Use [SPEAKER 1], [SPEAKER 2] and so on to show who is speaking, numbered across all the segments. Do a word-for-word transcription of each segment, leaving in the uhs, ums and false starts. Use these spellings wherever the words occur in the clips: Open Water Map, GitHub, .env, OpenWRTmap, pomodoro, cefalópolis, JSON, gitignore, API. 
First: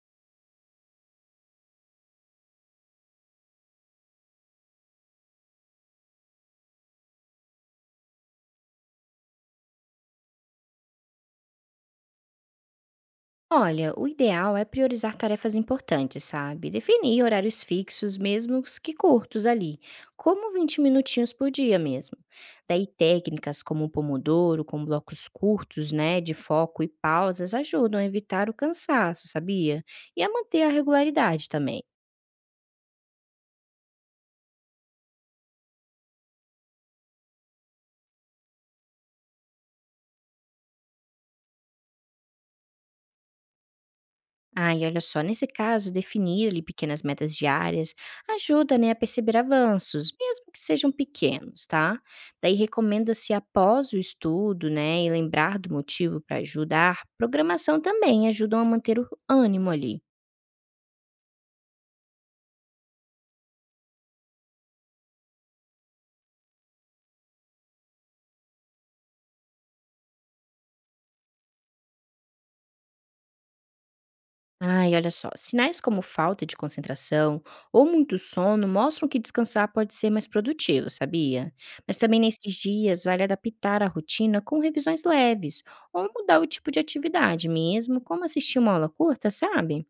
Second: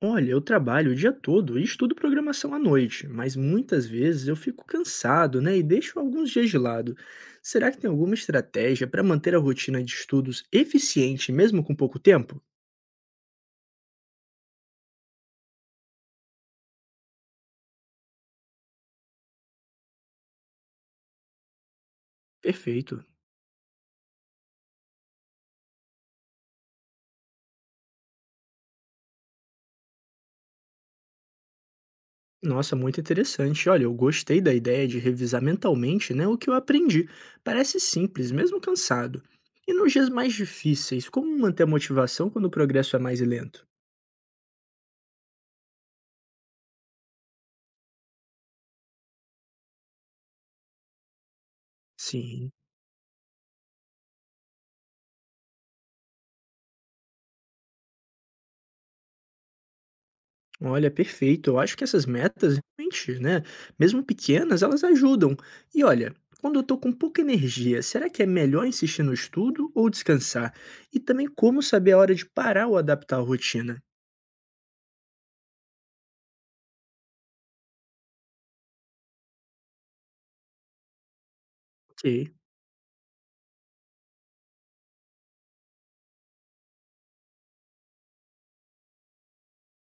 [SPEAKER 1] Olha, eu trabalho o dia todo e estudo programação à noite, mas muitas vezes eu fico cansado, né, e deixo alguns dias de lado. Será que tem alguma estratégia para manter a rotina de estudos eficiente mesmo com pouco tempo?
[SPEAKER 2] Olha, o ideal é priorizar tarefas importantes, sabe? Definir horários fixos, mesmo os que curtos ali, como vinte minutinhos por dia mesmo. Daí
[SPEAKER 1] Perfeito.
[SPEAKER 2] técnicas como o pomodoro, com blocos curtos, né, de foco e pausas, ajudam a evitar o cansaço, sabia? E a manter a regularidade também.
[SPEAKER 1] Nossa, muito interessante. Olha, eu gostei da ideia de revisar mentalmente, né, o que eu aprendi. Parece simples, mesmo cansado. E nos dias mais difíceis, como manter a motivação quando o progresso é mais lento?
[SPEAKER 2] Ah, e olha só, nesse caso, definir ali pequenas metas diárias ajuda, né, a perceber avanços, mesmo que sejam pequenos, tá?
[SPEAKER 1] Sim.
[SPEAKER 2] Daí recomenda-se após o estudo, né, e lembrar do motivo para ajudar, programação também ajudam a manter o ânimo ali.
[SPEAKER 1] Olha, perfeito. Eu acho que essas metas, realmente, né, mesmo pequenas, elas ajudam. E olha, quando eu tô com pouca energia, será que é melhor insistir no estudo ou descansar? E também como saber a hora de parar ou adaptar a rotina?
[SPEAKER 2] Ai, olha só, sinais como falta de concentração ou muito sono mostram que descansar pode ser mais produtivo, sabia? Mas
[SPEAKER 1] Ok,
[SPEAKER 2] também nesses dias vale adaptar a rotina com revisões leves ou mudar o tipo de atividade mesmo, como assistir uma aula curta, sabe?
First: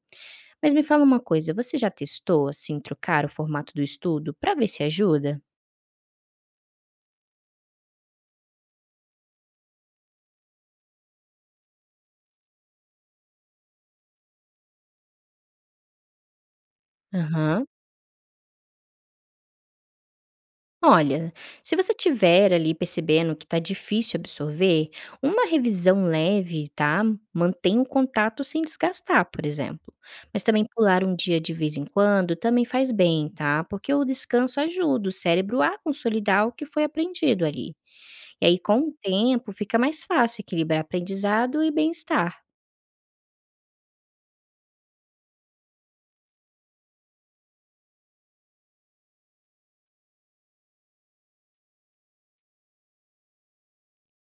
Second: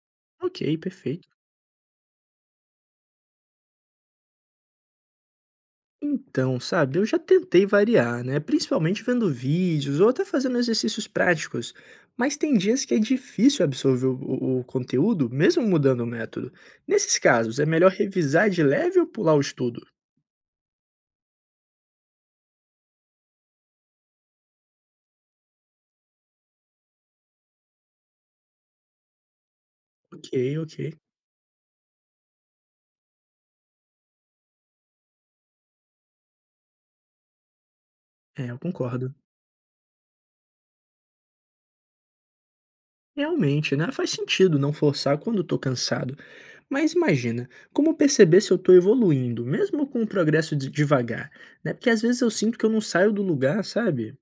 [SPEAKER 2] Mas
[SPEAKER 1] ok,
[SPEAKER 2] me fala uma
[SPEAKER 1] perfeito.
[SPEAKER 2] coisa, você já testou assim trocar o formato do estudo para ver se ajuda?
[SPEAKER 1] Então, sabe, eu já tentei variar, né? Principalmente vendo vídeos ou até fazendo exercícios práticos. Mas tem dias que é difícil absorver o, o o conteúdo, mesmo mudando o método. Nesses casos,
[SPEAKER 2] Aham.
[SPEAKER 1] é melhor revisar de leve ou pular o estudo?
[SPEAKER 2] Olha, se você tiver ali percebendo que está difícil absorver, uma revisão leve, tá? Mantenha o contato sem desgastar, por exemplo.
[SPEAKER 1] Ok,
[SPEAKER 2] Mas também
[SPEAKER 1] ok.
[SPEAKER 2] pular um dia de vez em quando também faz bem, tá? Porque o descanso ajuda o cérebro a consolidar o que foi aprendido ali. E
[SPEAKER 1] É, eu
[SPEAKER 2] aí, com o
[SPEAKER 1] concordo.
[SPEAKER 2] tempo, fica mais fácil equilibrar aprendizado e bem-estar.
[SPEAKER 1] Realmente, né? Faz sentido não forçar quando eu tô cansado. Mas imagina, como perceber se eu tô evoluindo, mesmo com o progresso de- devagar, né? Porque às vezes eu sinto que eu não saio do lugar, sabe?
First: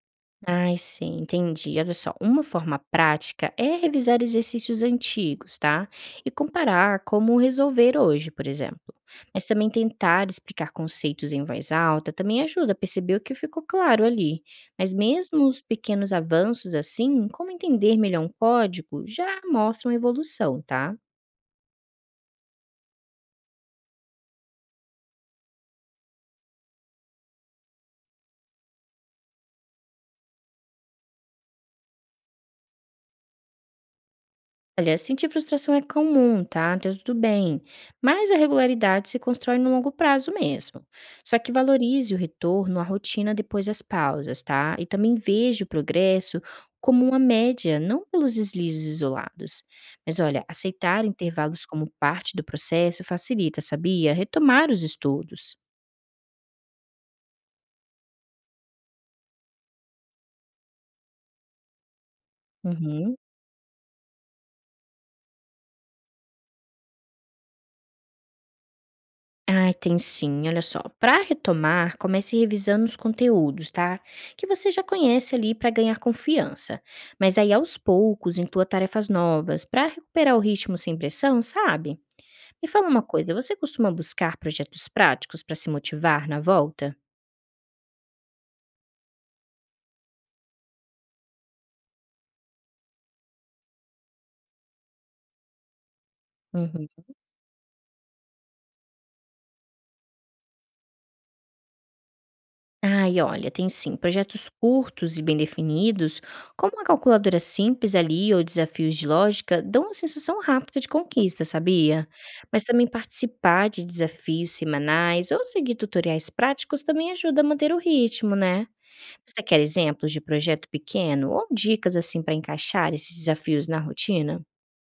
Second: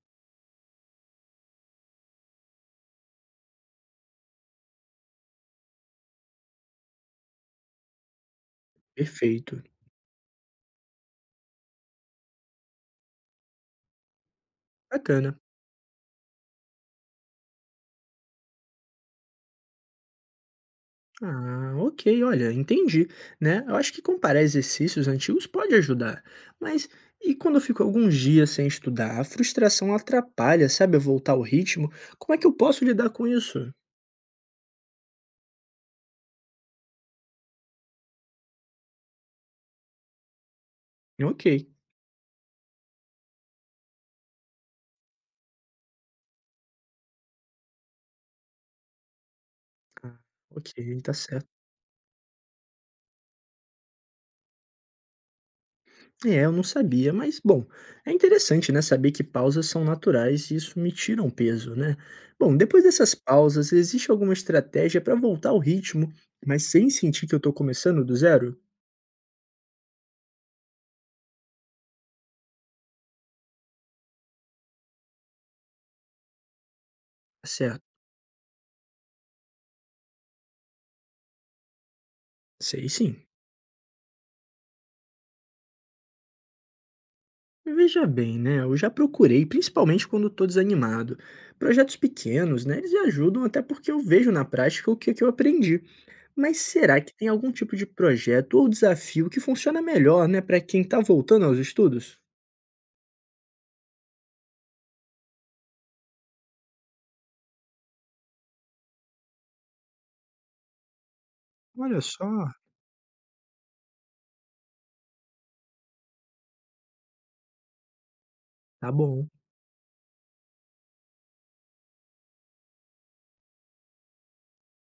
[SPEAKER 2] Ai, sim, entendi. Olha só, uma forma prática é revisar exercícios antigos, tá? E comparar como resolver hoje, por exemplo. Mas
[SPEAKER 1] Perfeito.
[SPEAKER 2] também tentar explicar conceitos em voz alta também ajuda a perceber o que ficou claro ali. Mas
[SPEAKER 1] Bacana.
[SPEAKER 2] mesmo os pequenos avanços assim, como entender melhor um código, já mostram evolução, tá?
[SPEAKER 1] Ah, ok, olha, entendi, né? Eu acho que comparar exercícios antigos pode ajudar, mas e quando eu fico alguns dias sem estudar, a frustração atrapalha, sabe, eu voltar ao ritmo? Como é que eu posso lidar com isso?
[SPEAKER 2] Olha, sentir frustração é comum, tá? Tá tudo bem. Mas a regularidade se constrói no longo prazo mesmo. Só
[SPEAKER 1] Ok.
[SPEAKER 2] que valorize o retorno à rotina depois das pausas, tá? E também veja o progresso como uma média, não pelos deslizes isolados. Mas
[SPEAKER 1] Ah,
[SPEAKER 2] olha,
[SPEAKER 1] ok,
[SPEAKER 2] aceitar
[SPEAKER 1] tá certo.
[SPEAKER 2] intervalos como parte do processo facilita, sabia? Retomar os estudos.
[SPEAKER 1] É, eu não sabia, mas bom, é interessante, né, saber que pausas são naturais e isso me tira um peso, né? Bom, depois dessas
[SPEAKER 2] Uhum.
[SPEAKER 1] pausas, existe alguma estratégia para voltar ao ritmo, mas sem sentir que eu tô começando do zero?
[SPEAKER 2] Ai, tem sim. Olha só, para retomar, comece revisando os conteúdos, tá? Que você já conhece ali para ganhar confiança. Mas
[SPEAKER 1] Tá
[SPEAKER 2] aí, aos
[SPEAKER 1] certo,
[SPEAKER 2] poucos, inclua tarefas novas para recuperar o ritmo sem pressão, sabe? Me fala
[SPEAKER 1] sei
[SPEAKER 2] uma
[SPEAKER 1] sim.
[SPEAKER 2] coisa, você costuma buscar projetos práticos para se motivar na volta?
[SPEAKER 1] Veja bem, né? Eu já procurei, principalmente quando estou desanimado. Projetos pequenos, né? Eles me ajudam até porque eu vejo na prática o que, que eu aprendi. Mas
[SPEAKER 2] Uhum.
[SPEAKER 1] será que tem algum tipo de projeto ou desafio que funciona melhor, né, para quem está voltando aos estudos?
[SPEAKER 2] Ai, olha, tem sim. Projetos curtos e bem definidos, como uma calculadora simples ali ou desafios de lógica, dão uma sensação rápida de conquista,
[SPEAKER 1] Olha
[SPEAKER 2] sabia?
[SPEAKER 1] só.
[SPEAKER 2] Mas também participar de desafios semanais ou seguir tutoriais práticos também ajuda a manter o ritmo, né?
[SPEAKER 1] Tá bom.
[SPEAKER 2] Você quer exemplos de projeto pequeno ou dicas assim para encaixar esses desafios na rotina?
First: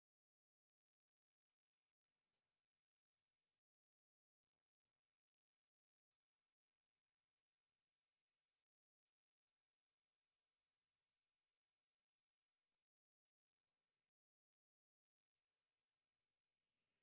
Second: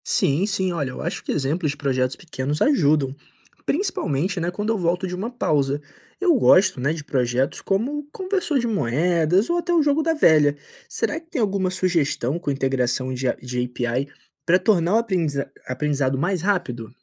[SPEAKER 1] Sim, sim, olha, eu acho que exemplos de projetos pequenos ajudam, principalmente, né, quando eu volto de uma pausa. Eu gosto, né, de projetos como o conversor de moedas ou até o jogo da velha. Será que tem alguma sugestão com integração de, A- de A P I para tornar o aprendiza- aprendizado mais rápido?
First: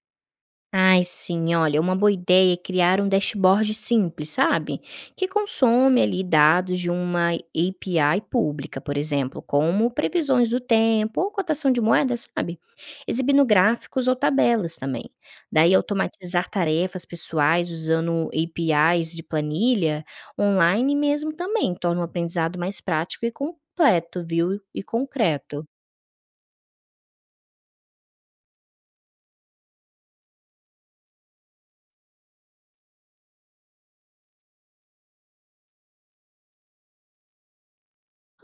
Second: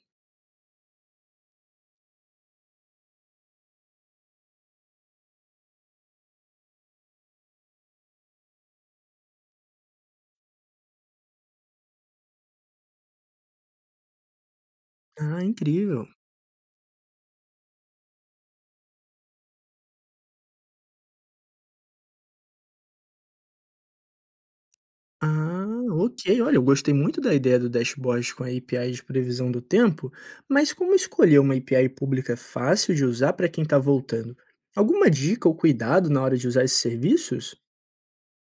[SPEAKER 2] Ai, sim, olha, uma boa ideia é criar um dashboard simples, sabe? Que consome ali dados de uma A P I pública, por exemplo, como previsões do tempo ou cotação de moeda, sabe? Exibindo gráficos ou tabelas também.
[SPEAKER 1] Ah,
[SPEAKER 2] Daí
[SPEAKER 1] incrível.
[SPEAKER 2] automatizar tarefas pessoais usando A P Is de planilha online mesmo também torna o aprendizado mais prático e completo, viu? E concreto.
[SPEAKER 1] Ah, ok. Olha, eu gostei muito da ideia do dashboard com a API de previsão do tempo, mas como escolher uma A P I pública fácil de usar para quem está voltando? Alguma dica ou cuidado na hora de usar esses serviços?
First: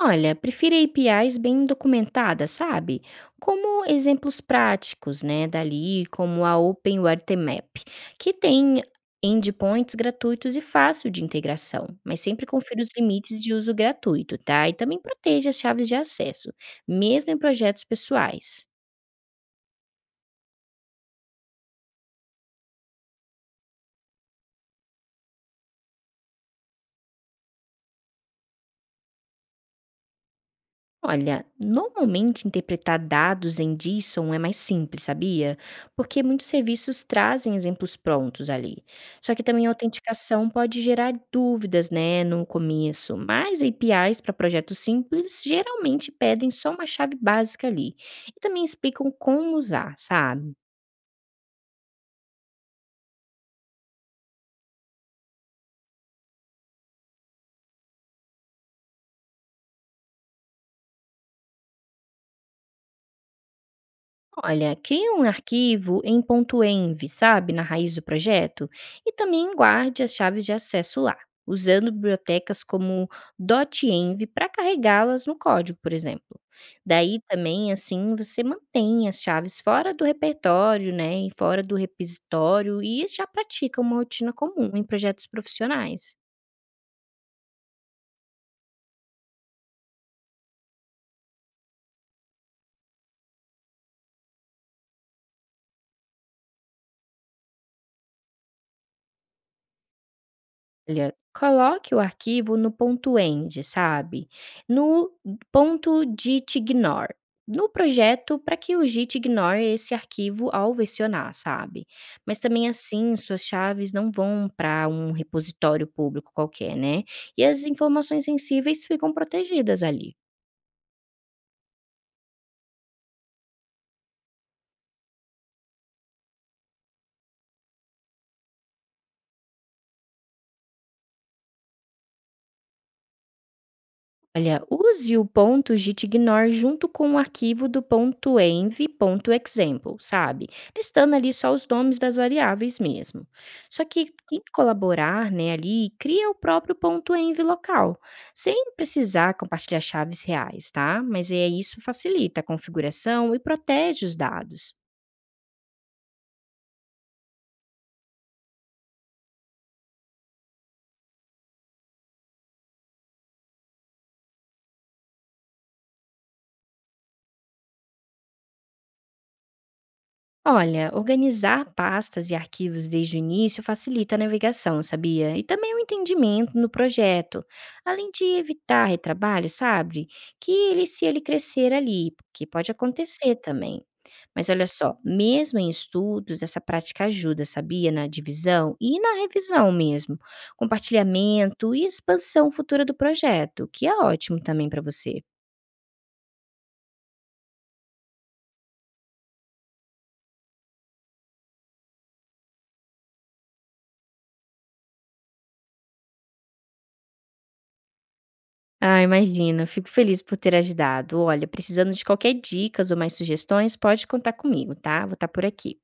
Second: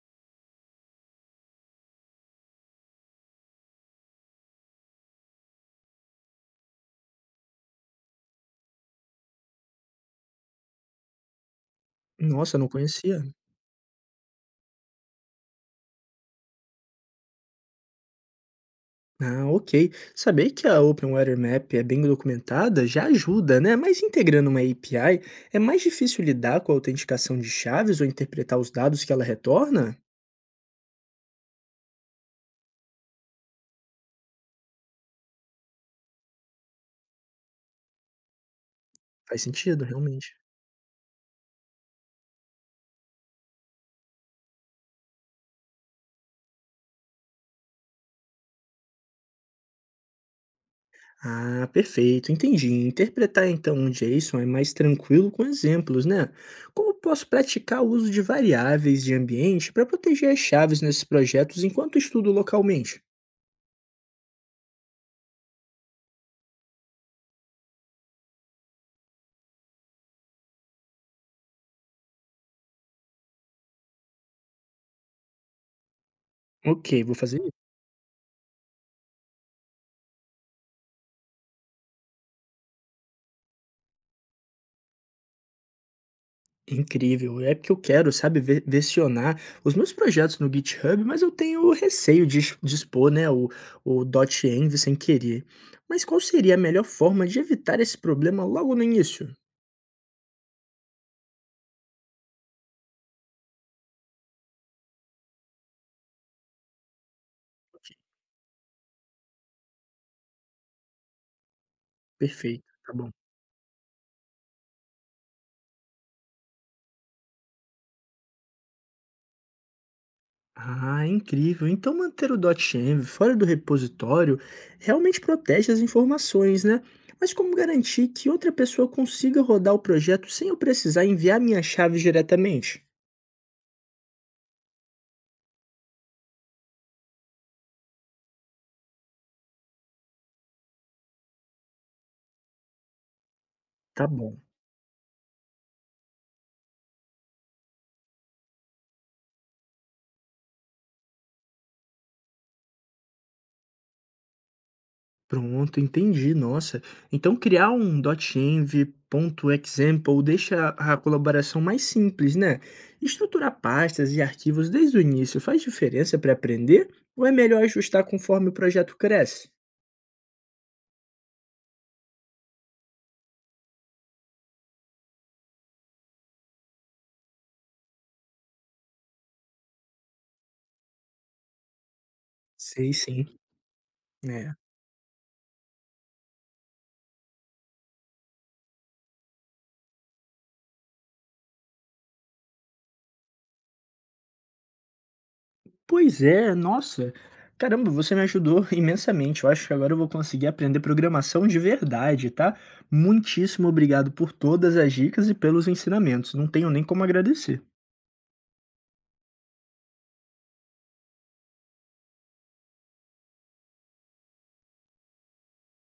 [SPEAKER 2] Olha, prefiro A P Is bem documentadas, sabe? Como exemplos práticos, né, dali, como a OpenWRTmap, que tem endpoints gratuitos e fácil de integração, mas sempre
[SPEAKER 1] Nossa, eu não
[SPEAKER 2] confira os
[SPEAKER 1] conhecia.
[SPEAKER 2] limites de uso gratuito, tá? E também proteja as chaves de acesso, mesmo em projetos pessoais.
[SPEAKER 1] Ah, ok. Saber que a Open Water Map é bem documentada já ajuda, né? Mas integrando uma A P I, é mais difícil lidar com a autenticação de chaves ou interpretar os dados que ela retorna?
[SPEAKER 2] Olha, normalmente interpretar dados em JSON é mais simples, sabia? Porque muitos serviços trazem exemplos prontos ali. Só
[SPEAKER 1] Faz
[SPEAKER 2] que também a
[SPEAKER 1] sentido, realmente.
[SPEAKER 2] autenticação pode gerar dúvidas, né, no começo. Mas A P Is para projetos simples geralmente pedem só uma chave básica ali. E também explicam como usar, sabe?
[SPEAKER 1] Ah, perfeito, entendi. Interpretar então um J SON é mais tranquilo com exemplos, né? Como posso praticar o uso de variáveis de ambiente para proteger as chaves nesses projetos enquanto estudo localmente?
[SPEAKER 2] Olha, cria um arquivo em .env, sabe, na raiz do projeto, e também guarde as chaves de acesso lá, usando bibliotecas como .env para carregá-las no código, por exemplo.
[SPEAKER 1] Ok, vou
[SPEAKER 2] Daí
[SPEAKER 1] fazer isso.
[SPEAKER 2] também, assim, você mantém as chaves fora do repertório, né, e fora do repositório e já pratica uma rotina comum em projetos profissionais.
[SPEAKER 1] Incrível, é porque eu quero, sabe, ver- versionar os meus projetos no guit rrab, mas eu tenho receio de ex- de expor, né, o, o .env sem querer. Mas qual seria a melhor forma de evitar esse problema logo no início?
[SPEAKER 2] Olha, coloque o arquivo no ponto .end, sabe? No ponto gitignore. No projeto, para que o Git ignore esse arquivo ao versionar, sabe? Mas
[SPEAKER 1] Perfeito,
[SPEAKER 2] também
[SPEAKER 1] tá bom.
[SPEAKER 2] assim, suas chaves não vão para um repositório público qualquer, né? E as informações sensíveis ficam protegidas ali.
[SPEAKER 1] Ah, incrível. Então manter o .env fora do repositório realmente protege as informações, né? Mas como garantir que outra pessoa consiga rodar o projeto sem eu precisar enviar minhas chaves diretamente?
[SPEAKER 2] Olha, use o ponto gitignore junto com o arquivo do ponto .env.example, sabe? Listando ali só os nomes das variáveis mesmo. Só
[SPEAKER 1] Tá
[SPEAKER 2] que
[SPEAKER 1] bom.
[SPEAKER 2] quem colaborar, né, ali, cria o próprio ponto .env local, sem precisar compartilhar chaves reais, tá? Mas é isso facilita a configuração e protege os dados.
[SPEAKER 1] Pronto, entendi. Nossa. Então criar um .env.example deixa a a colaboração mais simples, né? Estruturar pastas e arquivos desde o início faz diferença para aprender ou é melhor ajustar conforme o projeto cresce?
[SPEAKER 2] Olha, organizar pastas e arquivos desde o início facilita a navegação, sabia? E também o entendimento no projeto, além de evitar retrabalho, sabe? Que ele, se ele crescer ali, porque pode
[SPEAKER 1] Sei sim.
[SPEAKER 2] acontecer também. Mas
[SPEAKER 1] Né?
[SPEAKER 2] olha só, mesmo em estudos, essa prática ajuda, sabia? Na divisão e na revisão mesmo, compartilhamento e expansão futura do projeto, que é ótimo também para você.
[SPEAKER 1] Pois é, nossa. Caramba, você me ajudou imensamente. Eu acho que agora eu vou conseguir aprender programação de verdade, tá? Muitíssimo obrigado por todas as dicas e pelos ensinamentos. Não tenho nem como agradecer.
[SPEAKER 2] Ah, imagina. Fico feliz por ter ajudado. Olha, precisando de qualquer dicas ou mais sugestões, pode contar comigo, tá? Vou estar por aqui.